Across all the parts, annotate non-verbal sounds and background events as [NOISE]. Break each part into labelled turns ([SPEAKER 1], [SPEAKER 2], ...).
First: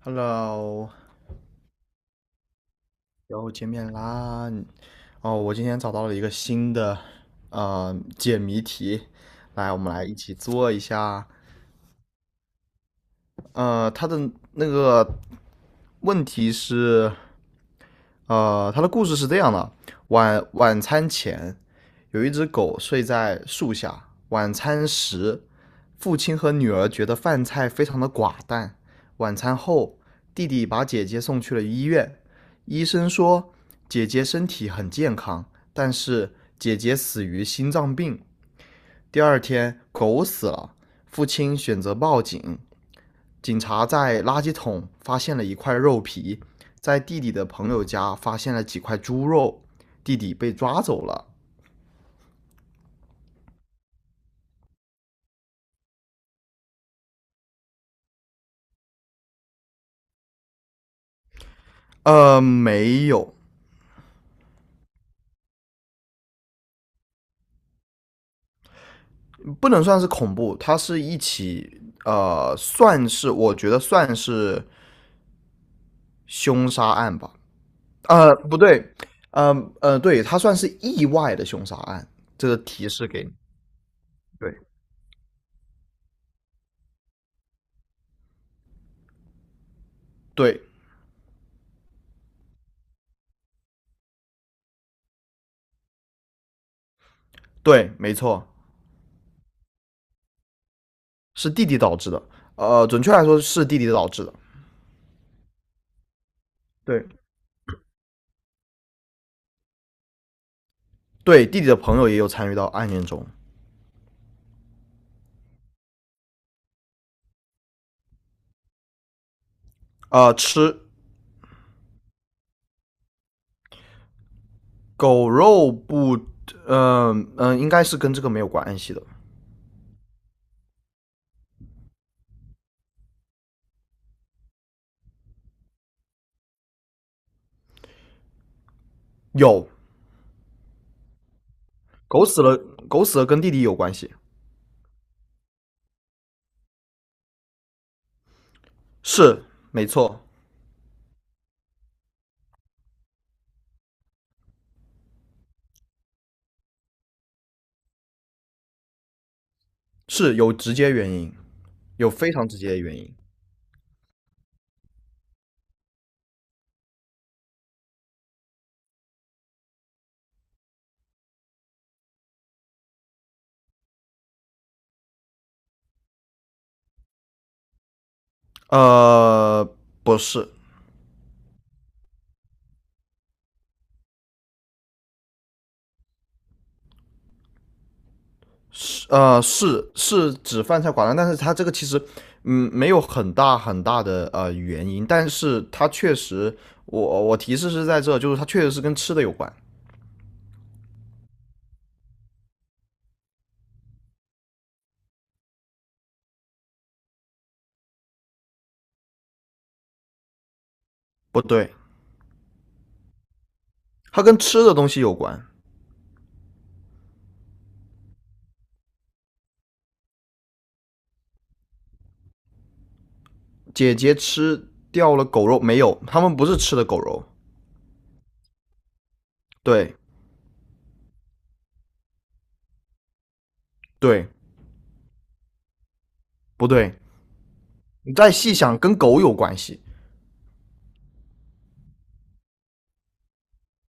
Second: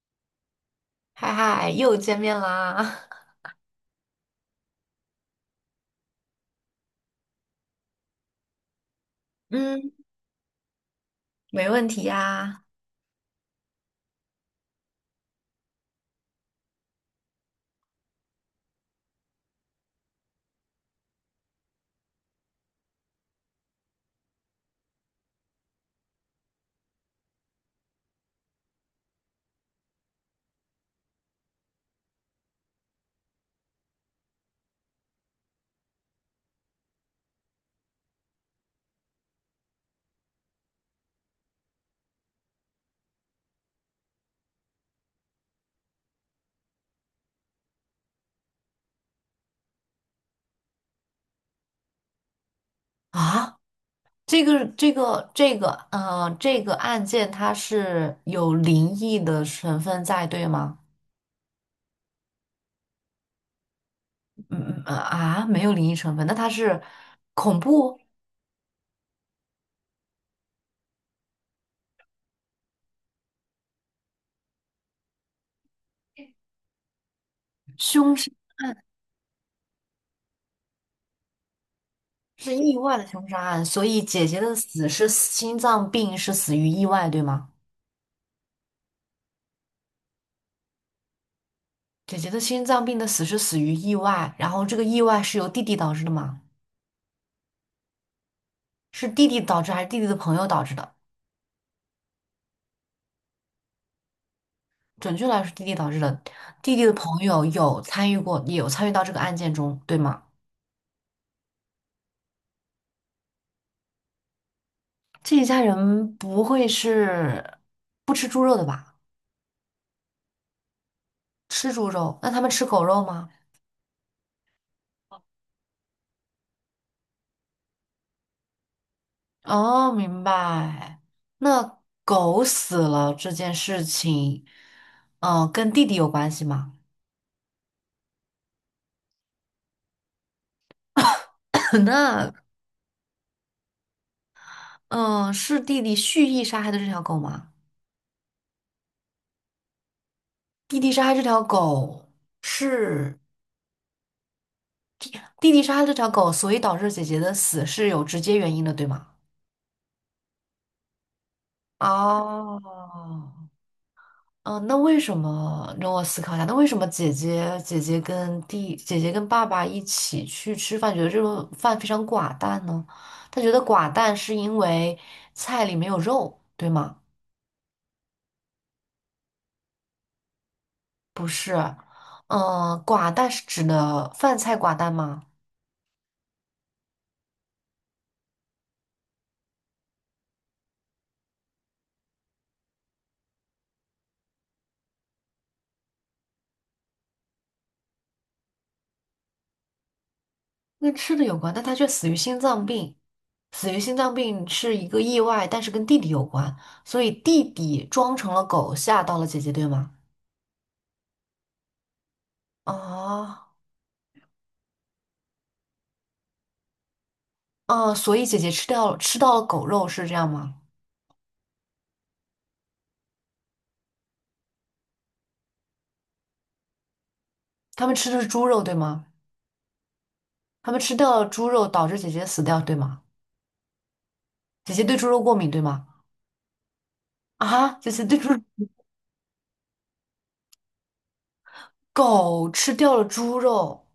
[SPEAKER 1] Hello，
[SPEAKER 2] 嗨嗨，又见面啦！
[SPEAKER 1] 又见面啦！哦，我今天找到了一个新的解谜题，
[SPEAKER 2] [LAUGHS]
[SPEAKER 1] 来，我
[SPEAKER 2] 嗯，
[SPEAKER 1] 们来一起做一下。
[SPEAKER 2] 没问题呀。
[SPEAKER 1] 它的那个问题是，他的故事是这样的：晚餐前，有一只狗睡在树下。晚餐时，父亲和女儿觉得饭菜非常的寡淡。晚餐后，弟弟把姐姐送去了医院。医生说，姐姐身体很健康，但是姐姐死于心脏病。第二天，狗死了，父亲选择报警。警察在垃圾桶发现了一块肉皮，在弟弟的朋友家发现了几块猪肉，弟弟被抓走了。
[SPEAKER 2] 啊，这个案件它是有灵异的成分在，对吗？
[SPEAKER 1] 没有，
[SPEAKER 2] 没有灵异成分，那它是恐怖
[SPEAKER 1] 不能算是恐怖，它是一起我觉得算是凶杀案吧。
[SPEAKER 2] 凶杀，
[SPEAKER 1] 不对，呃对，它算是意外的凶杀案。这
[SPEAKER 2] 是
[SPEAKER 1] 个
[SPEAKER 2] 意
[SPEAKER 1] 提
[SPEAKER 2] 外的
[SPEAKER 1] 示给
[SPEAKER 2] 凶
[SPEAKER 1] 你，
[SPEAKER 2] 杀案，所以姐姐的
[SPEAKER 1] 对
[SPEAKER 2] 死是心脏病，是死于意外，对吗？
[SPEAKER 1] 对
[SPEAKER 2] 姐姐的心脏病的死是死于意外，然后这个意外是由弟弟导致的吗？
[SPEAKER 1] 对，没错，
[SPEAKER 2] 是弟弟导致还是弟弟的朋友导致的？
[SPEAKER 1] 是弟弟导致的。准确来说是弟弟导致的。
[SPEAKER 2] 准确来说，弟弟导致的，弟弟的朋
[SPEAKER 1] 对，
[SPEAKER 2] 友有参与过，也有参与到这个案件中，对吗？
[SPEAKER 1] 对，弟弟的朋友也有参与到案件中。
[SPEAKER 2] 这一家人不会是不吃猪肉的吧？
[SPEAKER 1] 吃
[SPEAKER 2] 吃猪肉，那他们吃狗肉吗？
[SPEAKER 1] 狗肉不，应该是跟这个没有关系的。
[SPEAKER 2] 哦，明白。那狗死了这件事情，跟弟弟有关系吗？
[SPEAKER 1] 有
[SPEAKER 2] [LAUGHS] [CLEARS THROAT]
[SPEAKER 1] 狗
[SPEAKER 2] 那，
[SPEAKER 1] 死了，狗死了,跟弟弟有关系，
[SPEAKER 2] 是弟弟蓄意杀害的这条狗吗？
[SPEAKER 1] 是没错，
[SPEAKER 2] 弟弟杀害这条狗是弟弟杀害这条狗，所以导致姐姐的死是有直接原因的，对吗？
[SPEAKER 1] 是有直接原因，有非常直接的原因。
[SPEAKER 2] 哦，嗯，那为什么让我思考一下？那为什么姐姐跟爸爸一起去吃饭，觉得这顿饭非常寡淡呢？他觉得寡淡是因为菜里没有肉，对吗？
[SPEAKER 1] 呃，不是，
[SPEAKER 2] 不是，嗯，寡淡是指的饭菜寡淡吗？
[SPEAKER 1] 是指饭菜寡淡，但是他这个其实，嗯，没有很大很大的原因，但是他确实，我提示是在这，就是他确实是跟吃的有关。
[SPEAKER 2] 跟吃的有关，但他却死于心脏病。死于心脏病是一个意外，但是跟弟弟有关，所以弟弟装成了狗吓到了姐姐，对吗？
[SPEAKER 1] 不对，
[SPEAKER 2] 啊。
[SPEAKER 1] 它跟吃的东西有关。
[SPEAKER 2] 哦，所以姐姐吃到了狗肉是这样吗？
[SPEAKER 1] 姐姐吃掉了狗肉没有？他们不是吃的狗肉，
[SPEAKER 2] 他们吃的是猪肉对吗？
[SPEAKER 1] 对
[SPEAKER 2] 他们吃掉了猪肉，导致姐姐死掉对吗？
[SPEAKER 1] 对，
[SPEAKER 2] 姐姐对猪肉过敏对吗？
[SPEAKER 1] 不对？
[SPEAKER 2] 啊，姐姐
[SPEAKER 1] 你
[SPEAKER 2] 对猪
[SPEAKER 1] 再细想，跟狗有关系。
[SPEAKER 2] 狗吃掉了猪肉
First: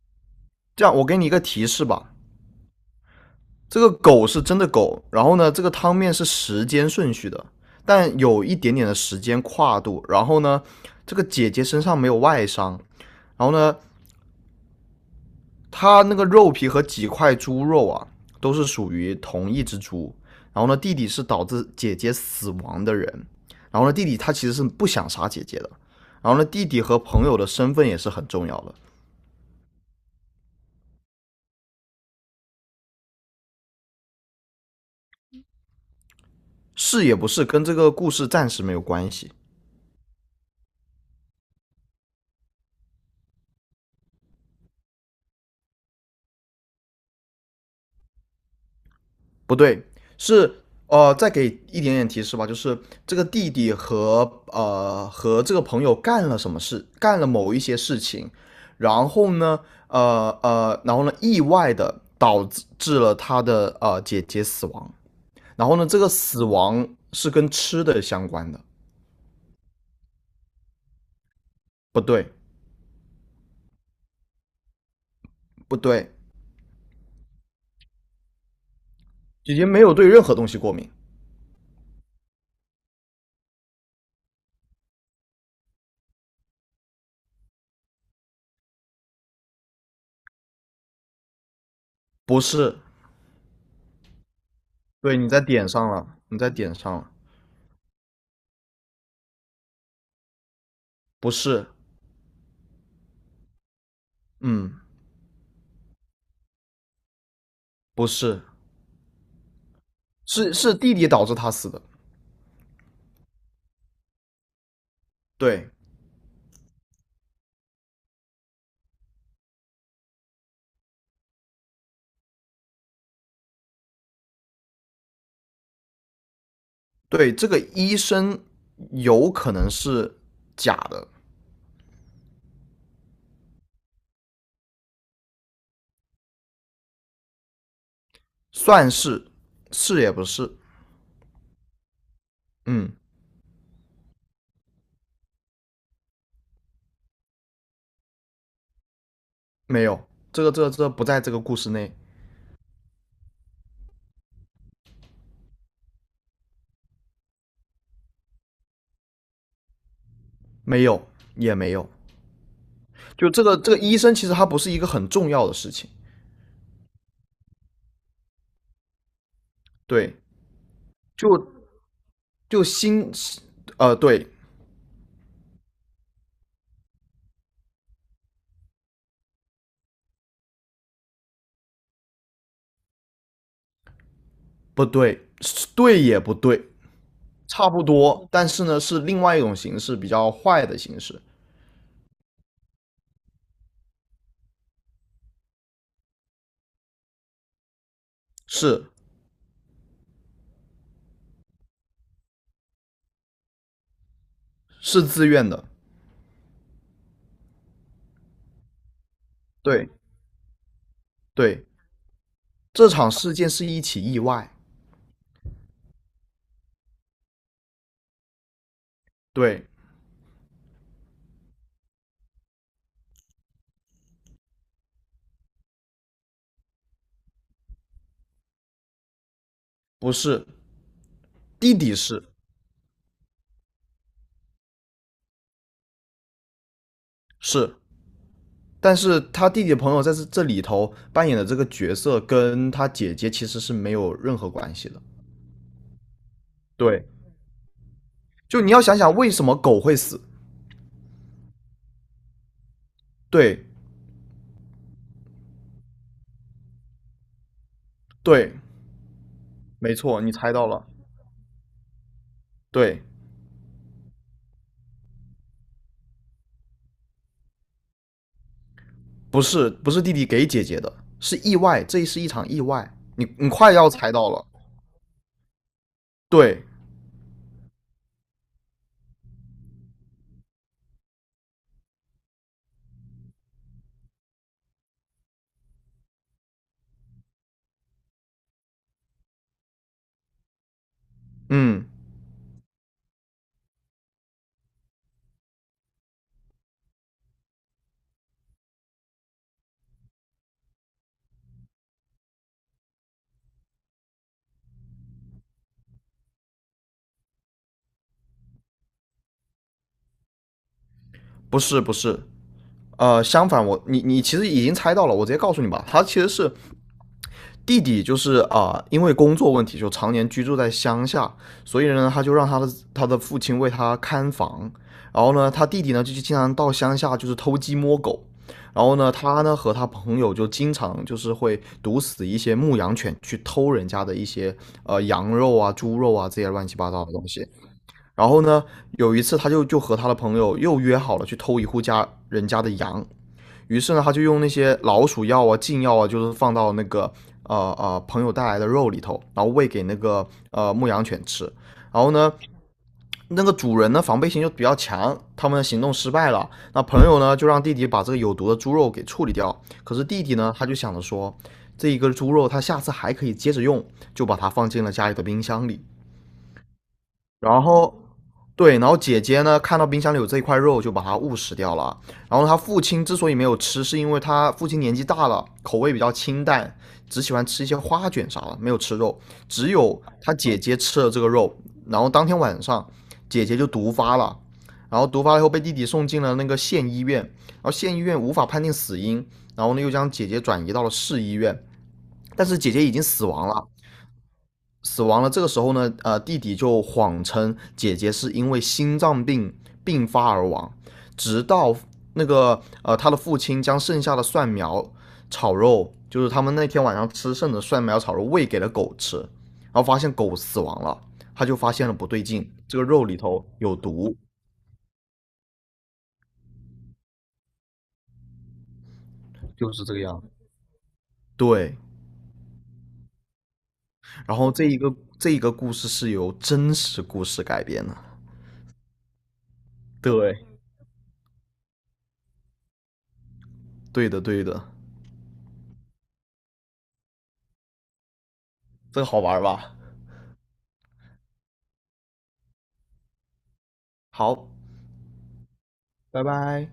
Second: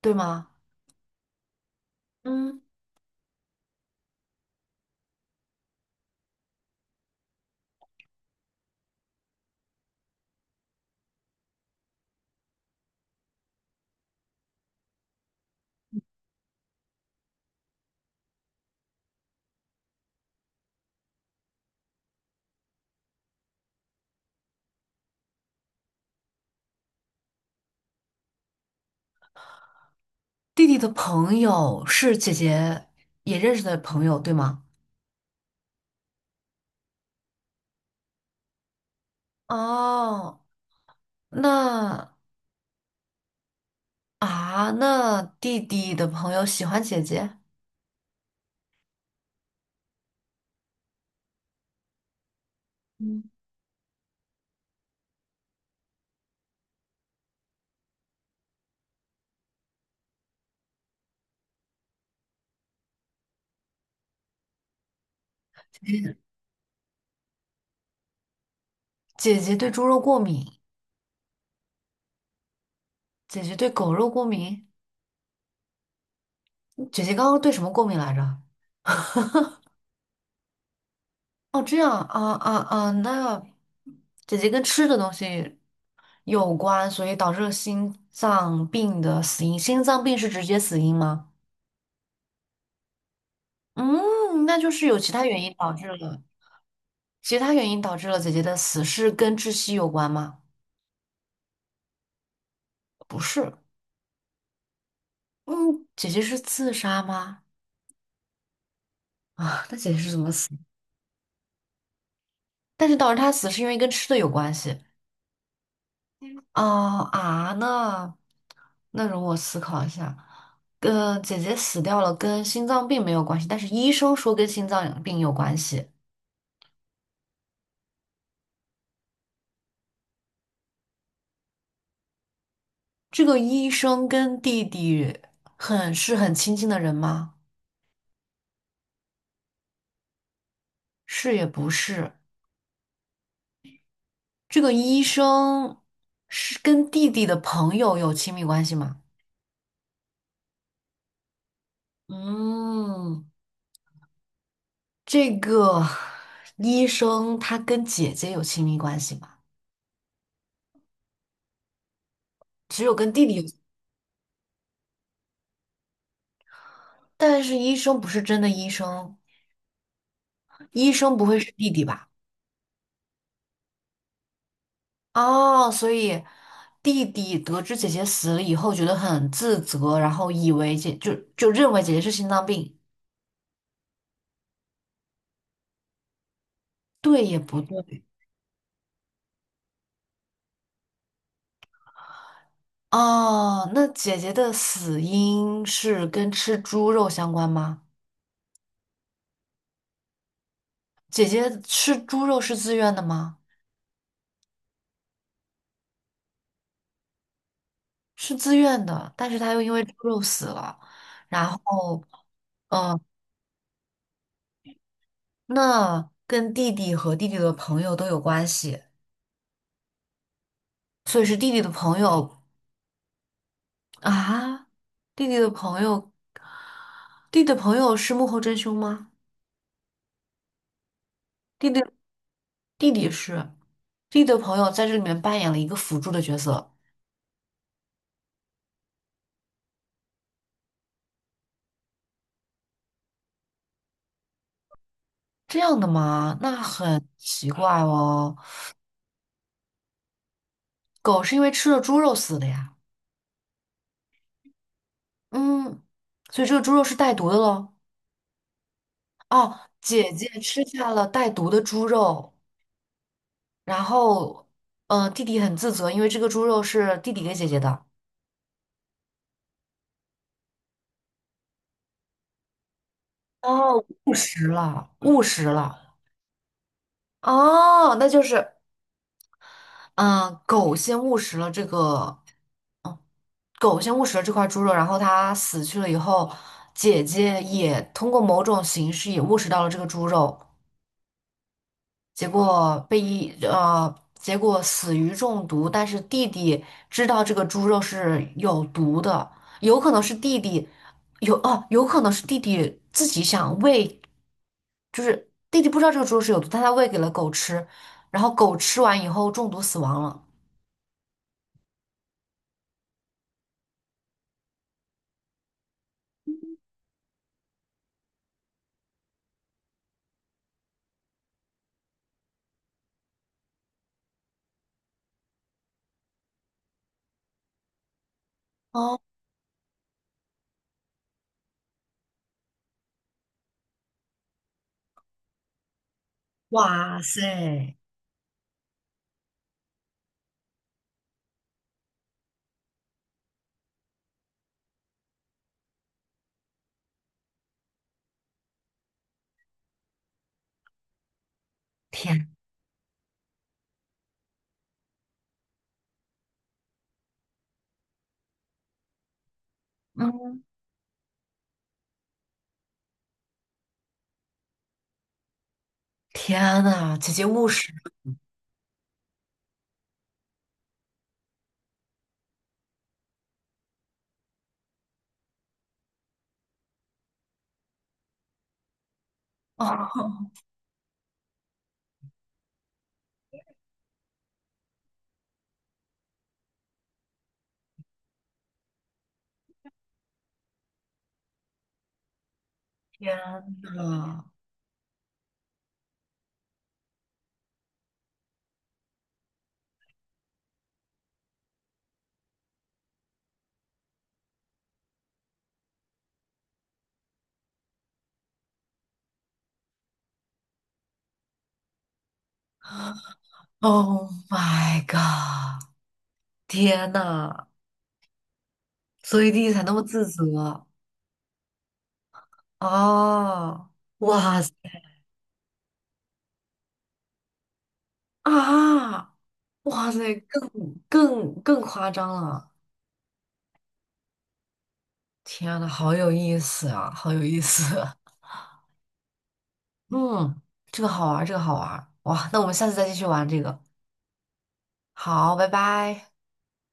[SPEAKER 2] 对吗？
[SPEAKER 1] 这样，我给你一个提示吧，
[SPEAKER 2] 嗯，
[SPEAKER 1] 这个狗是真的狗，然后呢，这个汤面是时间顺序的，但有一点点的时间跨度。然后呢，这个姐姐身上没有外伤，然后呢，他那个肉皮和几块猪肉啊，都是属于同一只猪。然后呢，弟弟是导致姐姐死亡的人。然后呢，弟弟他其实是不想杀姐姐的。然后呢，弟弟和朋友的身份也是很重要的，
[SPEAKER 2] 弟弟的朋友是姐姐也认识的朋友对吗？
[SPEAKER 1] 是也不是跟这个故事暂时没有关系。
[SPEAKER 2] 哦，那啊，那弟弟的朋友喜欢姐姐，
[SPEAKER 1] 不对，再给一点点提示吧，就是这个
[SPEAKER 2] 嗯
[SPEAKER 1] 弟弟和这个朋友干了什么事，干了某一些事情，然后呢，意外的导致了他的姐姐死亡，然后呢，这个死亡是跟吃的相关的，
[SPEAKER 2] 姐姐对猪肉过敏，
[SPEAKER 1] 不对，
[SPEAKER 2] 姐姐对狗肉过敏，
[SPEAKER 1] 不对，
[SPEAKER 2] 姐姐刚刚对什么过敏来着？
[SPEAKER 1] 姐姐没有对任何东西过敏，
[SPEAKER 2] 哦，这样啊啊啊，那姐姐跟吃的东西有关，所以导致了心脏病的死因。心脏病是直接死因吗？
[SPEAKER 1] 不是，
[SPEAKER 2] 嗯，那就是有其
[SPEAKER 1] 对，
[SPEAKER 2] 他
[SPEAKER 1] 你在
[SPEAKER 2] 原因
[SPEAKER 1] 点
[SPEAKER 2] 导致
[SPEAKER 1] 上了，
[SPEAKER 2] 了，
[SPEAKER 1] 你在点上了，
[SPEAKER 2] 其他原因导致了姐姐的死是跟窒息有关吗？
[SPEAKER 1] 不是，
[SPEAKER 2] 不是，
[SPEAKER 1] 嗯，
[SPEAKER 2] 嗯，姐姐是自杀吗？
[SPEAKER 1] 不是，
[SPEAKER 2] 啊，那姐姐是怎么死？
[SPEAKER 1] 是弟弟导致他死的。
[SPEAKER 2] 但是导致她死是因为跟吃的有关系。
[SPEAKER 1] 对
[SPEAKER 2] 哦啊，那容我思考一下。跟姐姐死掉了，跟心脏病没有关系，但是医生说跟心脏病有关系。
[SPEAKER 1] 对，这个医生有可能是假的，
[SPEAKER 2] 这个医生跟弟弟很亲近的人吗？
[SPEAKER 1] 算是是也不是，
[SPEAKER 2] 是也不是。
[SPEAKER 1] 嗯，
[SPEAKER 2] 这个医生是跟弟弟的朋友有亲密关系吗？
[SPEAKER 1] 没有，这个不在这个故事内，
[SPEAKER 2] 嗯，这个医生他跟姐姐有亲密关系吗？
[SPEAKER 1] 没有也没有，
[SPEAKER 2] 只有跟弟
[SPEAKER 1] 就
[SPEAKER 2] 弟有，
[SPEAKER 1] 这个医生其实他不是一个很重要的事情，
[SPEAKER 2] 但是医生不是真的医生。
[SPEAKER 1] 对，
[SPEAKER 2] 医生不
[SPEAKER 1] 就
[SPEAKER 2] 会是弟弟吧？
[SPEAKER 1] 就心，呃，对，
[SPEAKER 2] 哦，所以弟弟得知姐姐死了以后，觉得很自责，然后以为姐就就认为姐姐是心脏病，
[SPEAKER 1] 不对，对也不对，
[SPEAKER 2] 对也不
[SPEAKER 1] 差不
[SPEAKER 2] 对。
[SPEAKER 1] 多，但是呢是另外一种形式，比较坏的形式，
[SPEAKER 2] 哦，那姐姐的死因是跟吃猪肉相关吗？
[SPEAKER 1] 是
[SPEAKER 2] 姐姐吃猪肉是自愿的吗？
[SPEAKER 1] 是自愿的，
[SPEAKER 2] 是自愿的，但是她又因为
[SPEAKER 1] 对
[SPEAKER 2] 猪肉死了。然
[SPEAKER 1] 对，
[SPEAKER 2] 后，
[SPEAKER 1] 这
[SPEAKER 2] 嗯、
[SPEAKER 1] 场事件是一起意外。
[SPEAKER 2] 那跟弟弟和弟弟的朋友都有关系，
[SPEAKER 1] 对，
[SPEAKER 2] 所以是啊，弟弟的朋友，弟弟的朋友是幕后真凶吗？
[SPEAKER 1] 不是，
[SPEAKER 2] 弟
[SPEAKER 1] 弟
[SPEAKER 2] 弟
[SPEAKER 1] 弟是
[SPEAKER 2] 弟弟是，弟弟的朋友在这里面扮演了一个辅助的角色，
[SPEAKER 1] 是，但是他弟弟的朋友在这里头扮演的这个角色跟他姐姐其实是没有任何关系的。
[SPEAKER 2] 这样的吗？那
[SPEAKER 1] 对，
[SPEAKER 2] 很奇怪哦。
[SPEAKER 1] 就你要想想为什么狗会死。
[SPEAKER 2] 狗是因为吃了猪肉死的呀，
[SPEAKER 1] 对
[SPEAKER 2] 嗯，所以这个猪肉是带毒的喽。
[SPEAKER 1] 对，
[SPEAKER 2] 哦，
[SPEAKER 1] 没
[SPEAKER 2] 姐
[SPEAKER 1] 错，
[SPEAKER 2] 姐
[SPEAKER 1] 你猜
[SPEAKER 2] 吃
[SPEAKER 1] 到了。
[SPEAKER 2] 下了带毒的猪肉，
[SPEAKER 1] 对，
[SPEAKER 2] 然后，呃，弟弟很自责，因为这个猪肉是弟弟给姐姐的。
[SPEAKER 1] 不是不是弟弟给姐姐的，是意外，这是一场意外。你快
[SPEAKER 2] 哦，
[SPEAKER 1] 要猜
[SPEAKER 2] 误
[SPEAKER 1] 到了。
[SPEAKER 2] 食了，误食了。
[SPEAKER 1] 对，
[SPEAKER 2] 哦，那就是。嗯，狗先误食了这个，狗先误食了这块猪肉，然后它死去了以后，姐姐也通过某种形式也误食到了这个猪肉，
[SPEAKER 1] 嗯，
[SPEAKER 2] 结果死于中毒。但是弟弟知道这个猪肉是有毒的，有可能是弟弟有可能是弟弟自己想喂，就是弟弟不知道这个猪肉是有毒，但他喂给了狗吃，然后狗吃完以后中毒死亡了。
[SPEAKER 1] 不是不是，相反你其实已经猜到了，我直接告诉你吧，他其实是弟弟就是啊，因为工作问题就常年居住在乡下，所以呢，他就让他的父亲为他看房。然后呢，他弟弟呢就经常到乡下就是偷鸡摸狗。然后
[SPEAKER 2] 哦，
[SPEAKER 1] 呢，他呢和他朋友就经常就是会毒死一些牧羊犬，去偷人家的一些羊肉啊、猪肉啊这些乱七八
[SPEAKER 2] 哇
[SPEAKER 1] 糟的东西。
[SPEAKER 2] 塞！
[SPEAKER 1] 然后呢，有一次他就和他的朋友又约好了去偷一户家人家的羊，于是呢，他就用那些老鼠药啊、禁药啊，就是放到那个朋友带来的肉里头，然后喂给那个牧羊犬吃。然后
[SPEAKER 2] 天。
[SPEAKER 1] 呢，那个主人呢防备心就比较强，他们的行动失败了。那朋友呢就让弟弟把这个有毒的猪肉给处理掉。可是弟弟
[SPEAKER 2] 嗯，
[SPEAKER 1] 呢，他就想着说，这一个猪肉他下次还可以接着用，就把它放进了家里的冰箱里。
[SPEAKER 2] 天呐，姐姐务
[SPEAKER 1] 然
[SPEAKER 2] 实
[SPEAKER 1] 后，对，然后姐姐呢，看到冰箱里有这一块肉，就把它误食掉了。然后他父亲之所以没有吃，是因为他父亲年纪大了，口味比较清淡，只喜欢吃一些花卷啥的，没有吃肉。只有
[SPEAKER 2] 哦！
[SPEAKER 1] 他姐姐吃了这个肉，然后当天晚上，姐姐就毒发了。然后毒发了以后，被弟弟送进了那个县医院，然后县医院无法判定死因，然后呢又将姐姐转移到了市医院，但是姐姐已经
[SPEAKER 2] 天
[SPEAKER 1] 死亡了。
[SPEAKER 2] 呐
[SPEAKER 1] 死亡了。这个时候呢，弟弟就谎称姐姐是因为心脏病并发而亡，直到那个他的父亲将剩下的蒜苗炒肉，就是他们那天晚上吃剩的蒜苗炒肉喂给了狗吃，然后发现狗死亡了，他就发现了不对劲，这个肉里头有
[SPEAKER 2] ，Oh
[SPEAKER 1] 毒。
[SPEAKER 2] my god！天呐，所以弟弟才那
[SPEAKER 1] 就
[SPEAKER 2] 么
[SPEAKER 1] 是这个
[SPEAKER 2] 自
[SPEAKER 1] 样
[SPEAKER 2] 责
[SPEAKER 1] 子。对，
[SPEAKER 2] 啊！
[SPEAKER 1] 然
[SPEAKER 2] 哇
[SPEAKER 1] 后
[SPEAKER 2] 塞
[SPEAKER 1] 这一个故事是由真实故事改编的。
[SPEAKER 2] 啊！哇塞，
[SPEAKER 1] 对，
[SPEAKER 2] 更夸张了！
[SPEAKER 1] 对的，对的，
[SPEAKER 2] 天呐，好有意思啊，好有意思！
[SPEAKER 1] 这个好玩吧？
[SPEAKER 2] [LAUGHS] 嗯，这个好玩儿，这个好玩儿！哇，那我们下次再继续玩这个。
[SPEAKER 1] 好，
[SPEAKER 2] 好，拜拜。
[SPEAKER 1] 拜拜。